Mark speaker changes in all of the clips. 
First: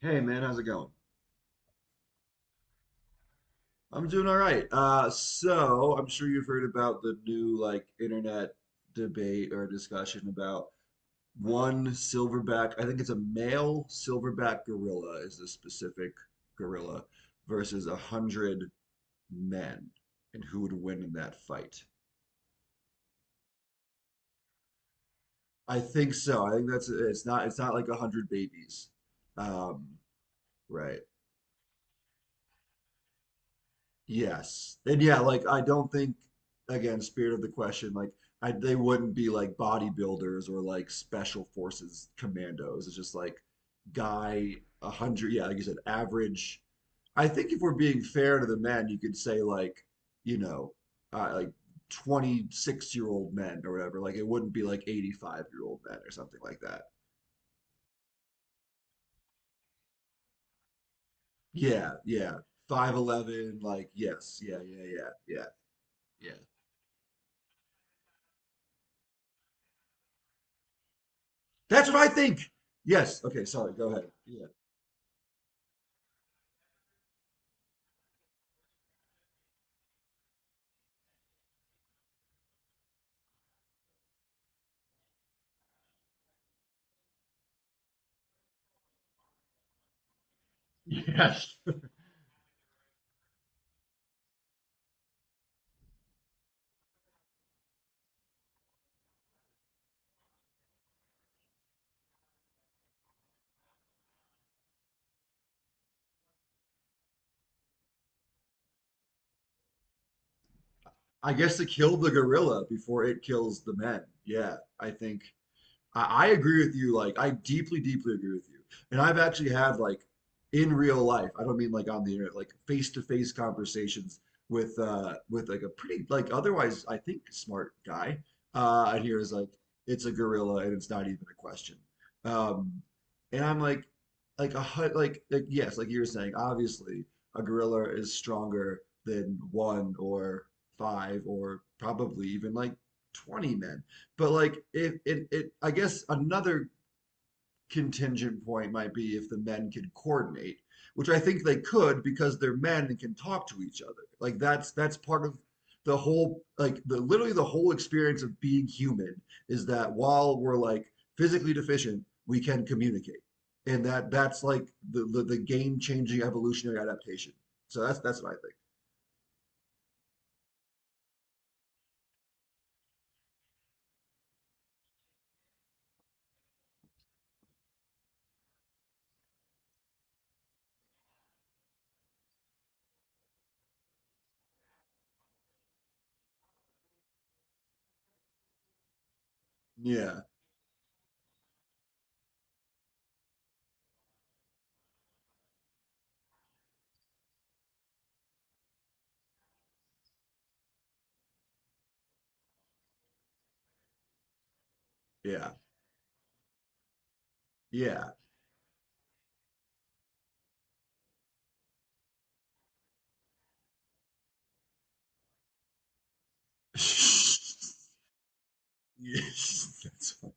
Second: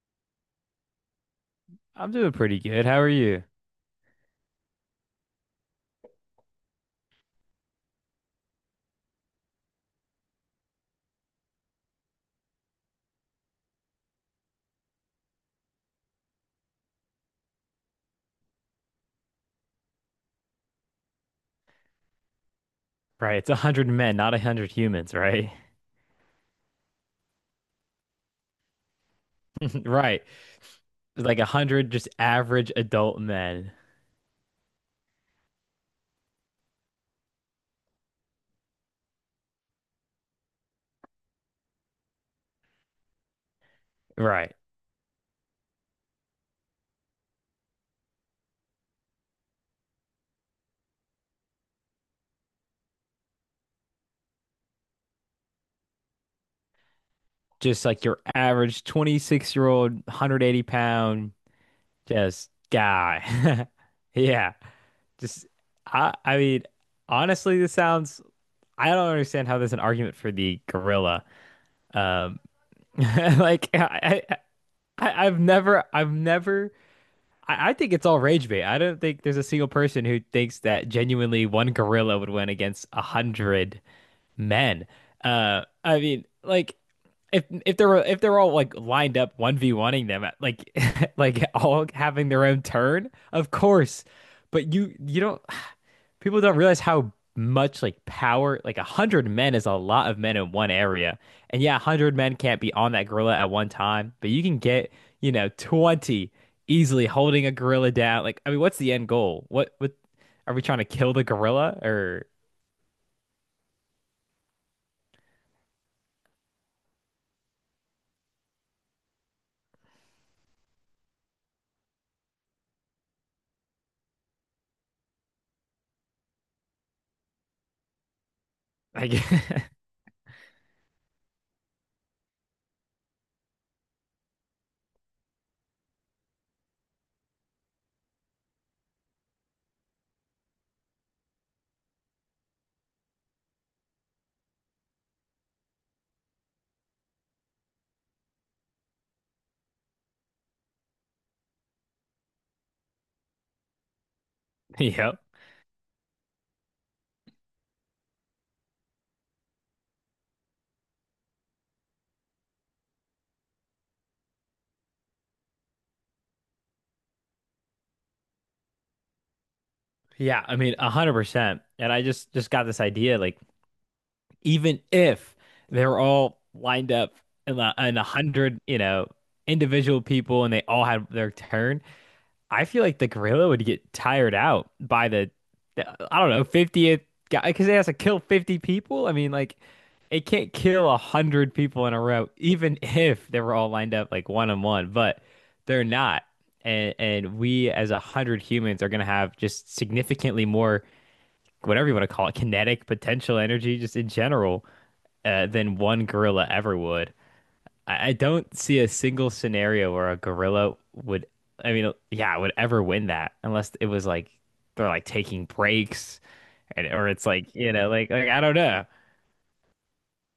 Speaker 1: Hey man, how's it going?
Speaker 2: I'm doing pretty good. How are you?
Speaker 1: I'm doing all right. So I'm sure you've heard about the new like internet debate or discussion about one silverback. I think it's a male silverback gorilla is the specific gorilla versus a hundred men, and who would win in that fight?
Speaker 2: Right, it's 100 men, not 100 humans, right?
Speaker 1: I think so. I think that's it's not like 100 babies. Um,
Speaker 2: Right.
Speaker 1: right.
Speaker 2: It's like 100 just average adult men.
Speaker 1: Yes. And yeah, like I don't think again, spirit of the question, like I they wouldn't be like bodybuilders or like special forces commandos. It's just like
Speaker 2: Right.
Speaker 1: guy 100, yeah, like you said, average. I think if we're being fair to the men, you could say like, you know, like 26-year-old men or whatever. Like it wouldn't be like 85-year-old men or something like that.
Speaker 2: Just like your average 26-year-old, 180 pound
Speaker 1: Yeah, yeah.
Speaker 2: just
Speaker 1: 5'11,
Speaker 2: guy.
Speaker 1: like yes,
Speaker 2: Yeah.
Speaker 1: yeah, yeah, yeah, yeah,
Speaker 2: Just I
Speaker 1: yeah.
Speaker 2: mean, honestly, this sounds I don't understand how there's an argument for the gorilla.
Speaker 1: That's what I think.
Speaker 2: Um
Speaker 1: Yes. Okay.
Speaker 2: like
Speaker 1: Sorry. Go ahead. Yeah.
Speaker 2: I've never I think it's all rage bait. I don't think there's a single person who thinks that genuinely one gorilla would win against 100 men. I mean, like if they were if they're all like lined up one v oneing them, like like
Speaker 1: Yes.
Speaker 2: all having their own turn, of course. But you don't people don't realize how much like power like 100 men is a lot of men in one area. And yeah, 100 men can't be on that gorilla at one time, but you can get 20 easily holding a gorilla down. Like, I mean, what's the end goal? What are we trying to kill the
Speaker 1: I guess to
Speaker 2: gorilla
Speaker 1: kill the
Speaker 2: or.
Speaker 1: gorilla before it kills the men. Yeah. I think I agree with you. Like, I deeply, deeply agree with you. And I've actually had like in real life, I don't mean like on the internet, like face-to-face conversations with like a pretty like otherwise I think smart guy. And he was like,
Speaker 2: Like,
Speaker 1: it's a gorilla and it's not even a question. Um and I'm like like yes, like you were saying, obviously a gorilla is stronger than one or five or probably even like 20 men. But like if it, it I guess another contingent point might be if the men could coordinate, which I think they could because they're men and can talk to each other. Like that's that's
Speaker 2: yeah,
Speaker 1: part of the whole like the literally the whole experience of being human is that while we're like physically deficient, we can communicate. And that's like the game-changing evolutionary adaptation. So that's what I think.
Speaker 2: yeah, I mean 100%. And I just got this idea, like even if they're all lined up and 100 individual people and they all had their turn, I feel like the gorilla would get tired out by the, I don't know, 50th guy because it has to kill 50 people. I mean, like,
Speaker 1: Yeah,
Speaker 2: it can't kill 100 people in a row, even if they were all lined up like one on one, but they're not. And we, as 100 humans, are going to have just significantly more, whatever you want to call it, kinetic potential energy, just in general,
Speaker 1: yeah,
Speaker 2: than one gorilla ever would.
Speaker 1: yeah.
Speaker 2: I don't see a single scenario where a gorilla would, I mean, yeah, would ever win that unless it was like they're like taking breaks, and or it's like, like I don't know.
Speaker 1: Yes,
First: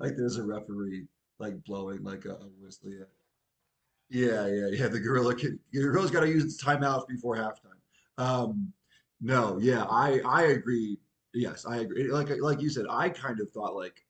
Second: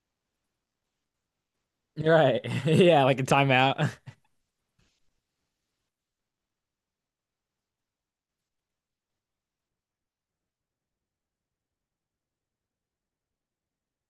Speaker 1: like there's a referee like blowing like a,
Speaker 2: Right.
Speaker 1: a whistle.
Speaker 2: Yeah,
Speaker 1: Yeah.
Speaker 2: like a timeout.
Speaker 1: Yeah, yeah, yeah. The gorilla can. Your gorilla's got to use its timeouts before halftime. Um, no, yeah, I agree. Yes, I agree. Like you said, I kind of thought like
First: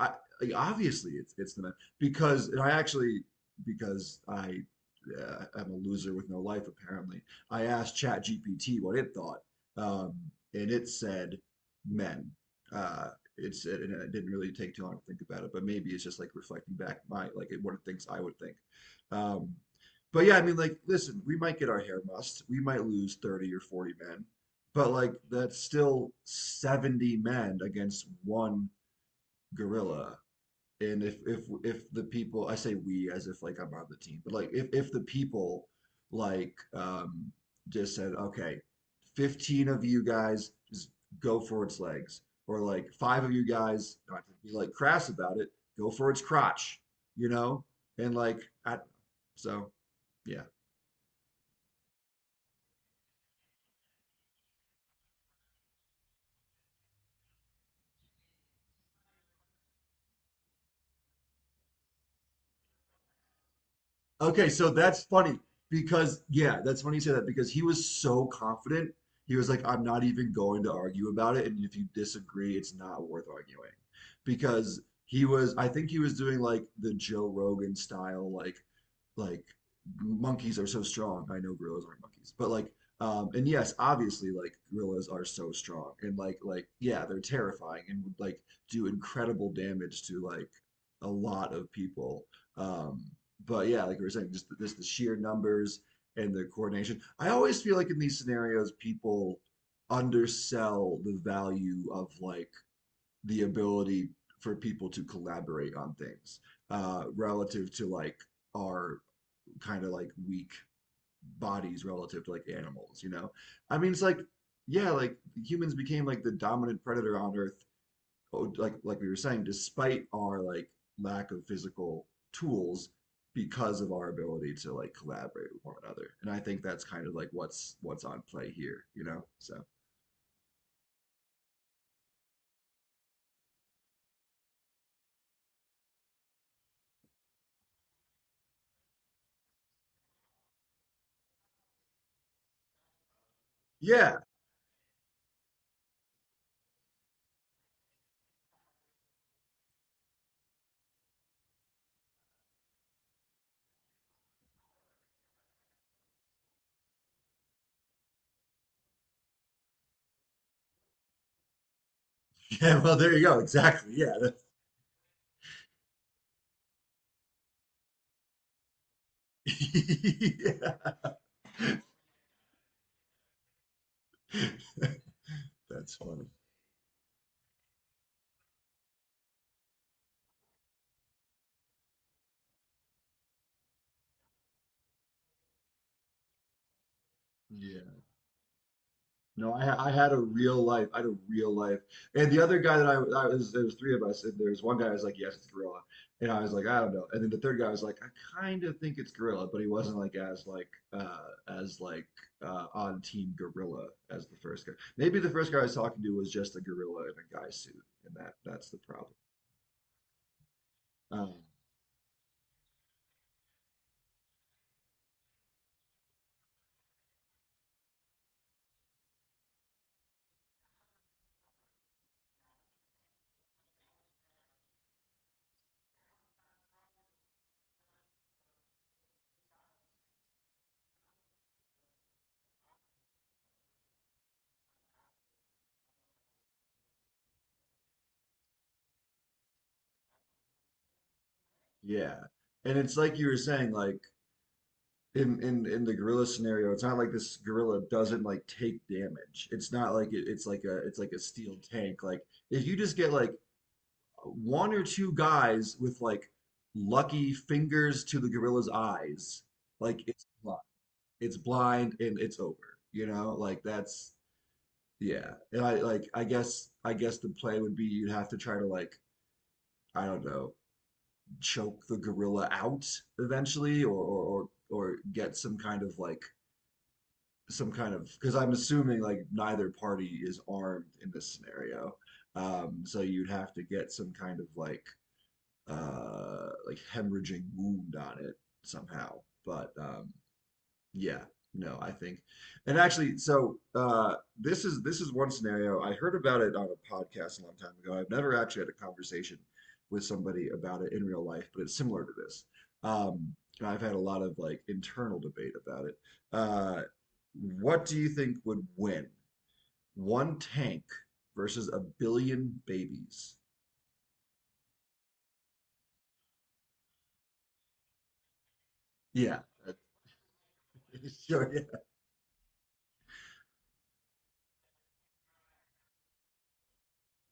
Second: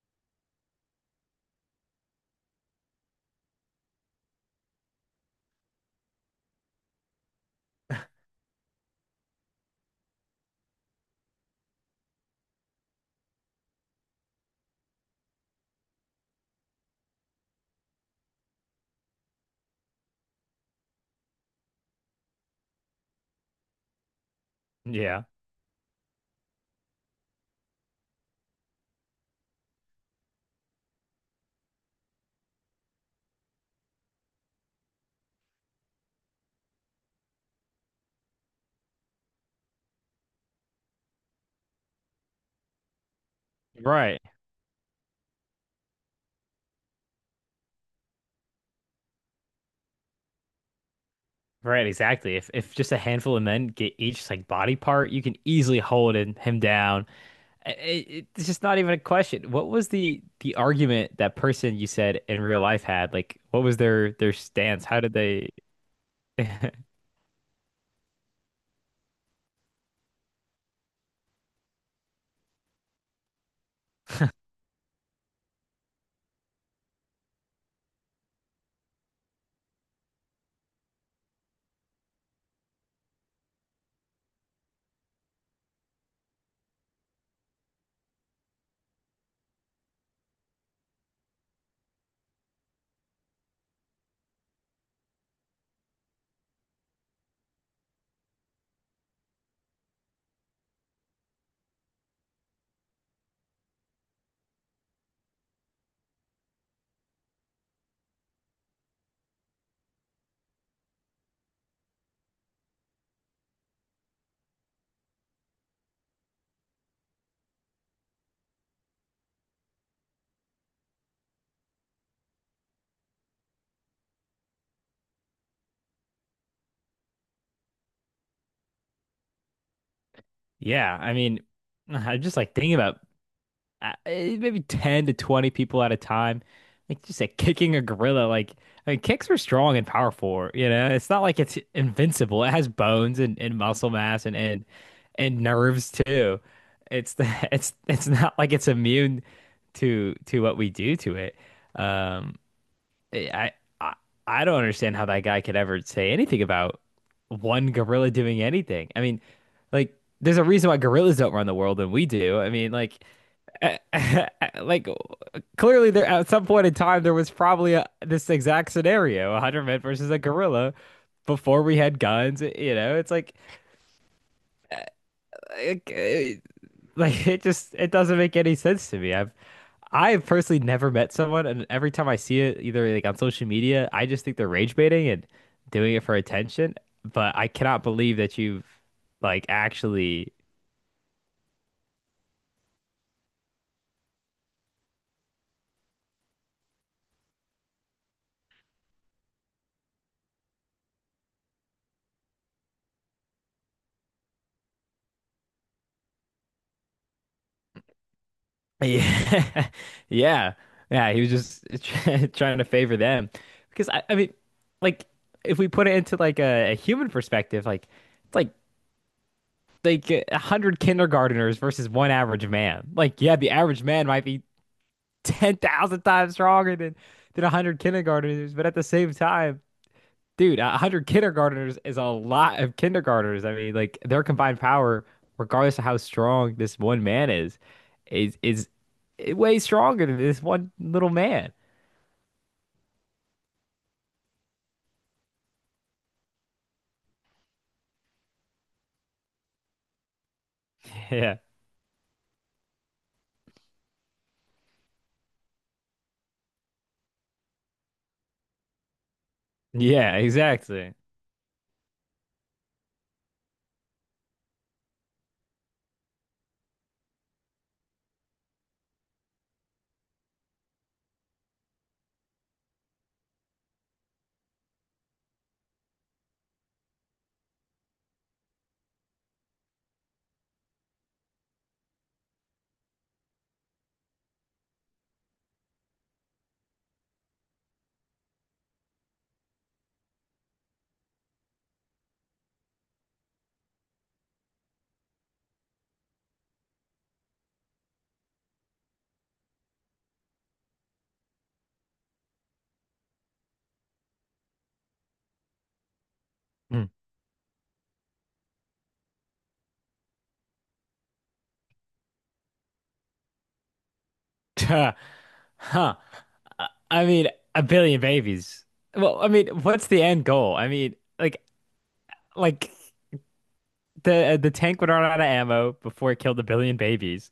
Speaker 1: I like, obviously it's the men because I actually because I am a loser with no life apparently. I asked Chat GPT what it thought, um, and it said men. Uh, and it didn't really take too long to think about it, but maybe it's just like reflecting back my like what it thinks I would think. Um, but yeah, I mean, like, listen, we might get our hair mussed, we might lose 30 or 40 men, but like
Speaker 2: Yeah.
Speaker 1: that's still 70 men against one gorilla and if the people I say we as if like I'm on the team, but like if the people like um just said, okay, 15 of you guys just go for its legs, or like five of you guys,
Speaker 2: Right.
Speaker 1: not to be like crass about it, go for its crotch, you know? And like I so yeah.
Speaker 2: Right, exactly. If just a handful of men get each like body part, you can easily hold him down. I- I- it's just not even a question. What was the argument that person you said in real life had? Like, what was their
Speaker 1: Okay, so
Speaker 2: stance? How
Speaker 1: that's
Speaker 2: did
Speaker 1: funny
Speaker 2: they?
Speaker 1: because yeah, that's funny you say that because he was so confident. He was like, I'm not even going to argue about it, and if you disagree, it's not worth arguing. Because he was, I think he was doing like the Joe Rogan style, like monkeys are so strong. I know gorillas aren't monkeys, but like and yes, obviously like gorillas are so strong and like yeah, they're terrifying and would like do incredible damage to like a lot of people. Um but yeah, like we were saying, just the sheer numbers and the coordination. I always feel like in these scenarios people undersell the value of like the ability for people to collaborate on things relative to like our kind of like weak bodies relative to like animals, you know? I mean, it's like, yeah, like humans became like the dominant predator on Earth, oh, like we were saying, despite our like lack of physical tools because of our ability to like collaborate with one another. And I think that's kind of like what's on play here, you know? So
Speaker 2: Yeah, I mean, I'm just like thinking about maybe 10 to 20 people at a time, like just like kicking a gorilla. Like, I mean, kicks are strong and powerful, you know? It's not like it's invincible. It has bones, and, muscle
Speaker 1: yeah.
Speaker 2: mass, and nerves too. It's the it's not like it's immune to what we do to it. Um I, I I don't understand how that guy could ever say anything about one gorilla doing anything. I mean, like, there's a reason why gorillas don't run the world and we do. I mean,
Speaker 1: Yeah, well
Speaker 2: like
Speaker 1: there you go. Exactly. Yeah.
Speaker 2: like clearly there at some point in time there was probably this exact scenario, 100 men versus a gorilla
Speaker 1: yeah.
Speaker 2: before we had guns. It's like like,
Speaker 1: That's funny.
Speaker 2: like it just it doesn't make any sense to me. I have personally never met someone, and every time I see it, either like on social media, I just think they're rage baiting and doing it for attention. But I cannot
Speaker 1: Yeah.
Speaker 2: believe that you've like
Speaker 1: No, I had a
Speaker 2: actually.
Speaker 1: real life. And the other guy that I was, there was three of us, and there was one guy who was like, "Yes, it's gorilla," and I was like, "I don't know." And then the third guy was like, "I kind of think it's gorilla," but he wasn't like as like on team gorilla as the first guy. Maybe the first guy I was talking to was just a gorilla in a guy suit, and that's the problem.
Speaker 2: Yeah, yeah, yeah. He was
Speaker 1: Um,
Speaker 2: just trying to favor them because I mean, like, if we put it into like a human perspective, like, it's like 100 kindergarteners versus one average man. Like, yeah, the average man might be 10,000 times stronger than 100 kindergarteners. But at the same time, dude, 100 kindergarteners is a lot of kindergarteners. I mean, like, their combined power, regardless of how strong this one man is, is way stronger than this one little man.
Speaker 1: yeah, and it's like you were saying, like in the gorilla scenario, it's not like this gorilla doesn't like take damage. It's not like it, it's like a
Speaker 2: Yeah.
Speaker 1: steel tank. Like if you just get like one or two guys with like lucky fingers to the gorilla's eyes, like
Speaker 2: Yeah, exactly.
Speaker 1: it's blind and it's over. You know, like that's yeah. And I like I guess the play would be you'd have to try to like I don't know choke the gorilla out eventually, or get some kind of like some kind of because I'm assuming like neither party is armed in this scenario. So you'd have to get some kind of like hemorrhaging wound on it somehow. But yeah, no, I think. And actually, so this is one scenario. I heard about it on a podcast a long time ago. I've never actually had a conversation with somebody about it in real life, but it's similar to this. Um, and I've had a lot of like internal debate about it. Uh
Speaker 2: Mm.
Speaker 1: what do you think would win? One tank versus a billion babies?
Speaker 2: Huh. Huh. I mean, 1 billion babies. Well, I
Speaker 1: Yeah.
Speaker 2: mean, what's the end goal? I mean,
Speaker 1: So
Speaker 2: like the tank would run out of ammo before it killed 1 billion babies.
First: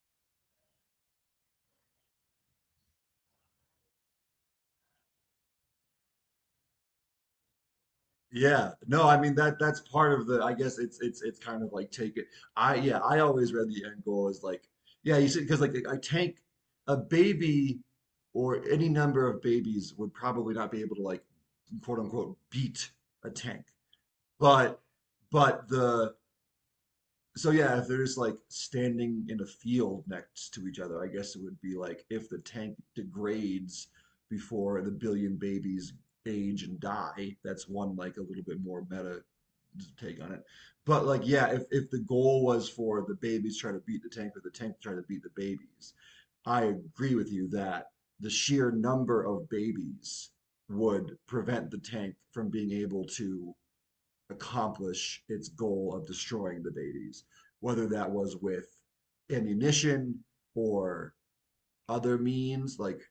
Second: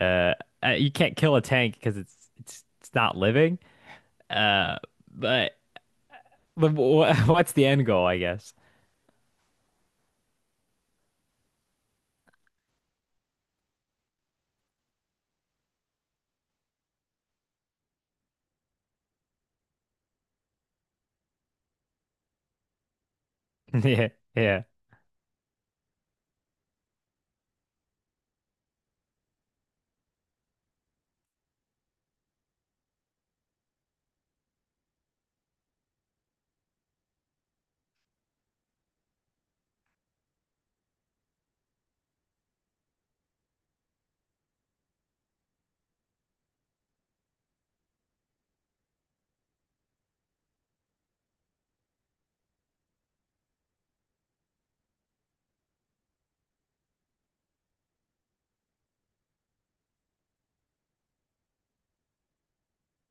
Speaker 2: Uh, you can't kill a tank because it's not living. Uh, but but what's the end goal, I guess?
Speaker 1: yeah, no, I mean that's part of the I guess it's it's kind of like take it. I yeah, I always read the end goal as like yeah, you see because like I tank a baby or any number of babies would probably not be able to like quote unquote beat a tank.
Speaker 2: Yeah,
Speaker 1: But but the so yeah, if they're just like standing in a field next to each other, I guess it would be like if the tank degrades before the billion babies age and die, that's one like a little bit more meta take on it. But like, yeah, if, the goal was for the babies try to beat the tank or the tank try to beat the babies, I agree with you that the sheer number of babies would prevent the tank from being able to accomplish its goal of destroying the babies, whether that was with ammunition or other means, like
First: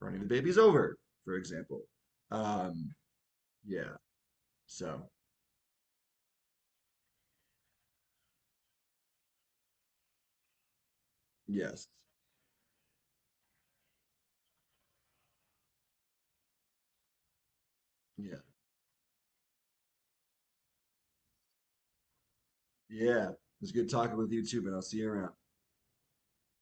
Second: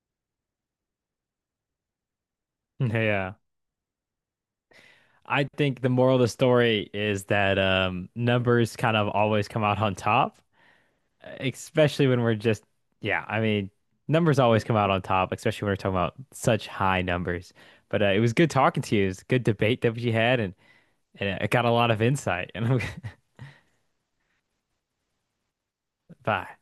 Speaker 1: running the babies over, for example.
Speaker 2: yeah,
Speaker 1: Um,
Speaker 2: yeah.
Speaker 1: yeah, so
Speaker 2: I think the moral of the story is that numbers kind of always come out on top,
Speaker 1: yes,
Speaker 2: especially when we're just. Yeah. I mean, numbers always come out on top, especially when we're talking about such high numbers. But it was
Speaker 1: yeah.
Speaker 2: good talking to you. It was a good debate that we had, and it got a lot of insight. And
Speaker 1: Yeah. It was good talking with you too, man. I'll see you around.
Speaker 2: bye.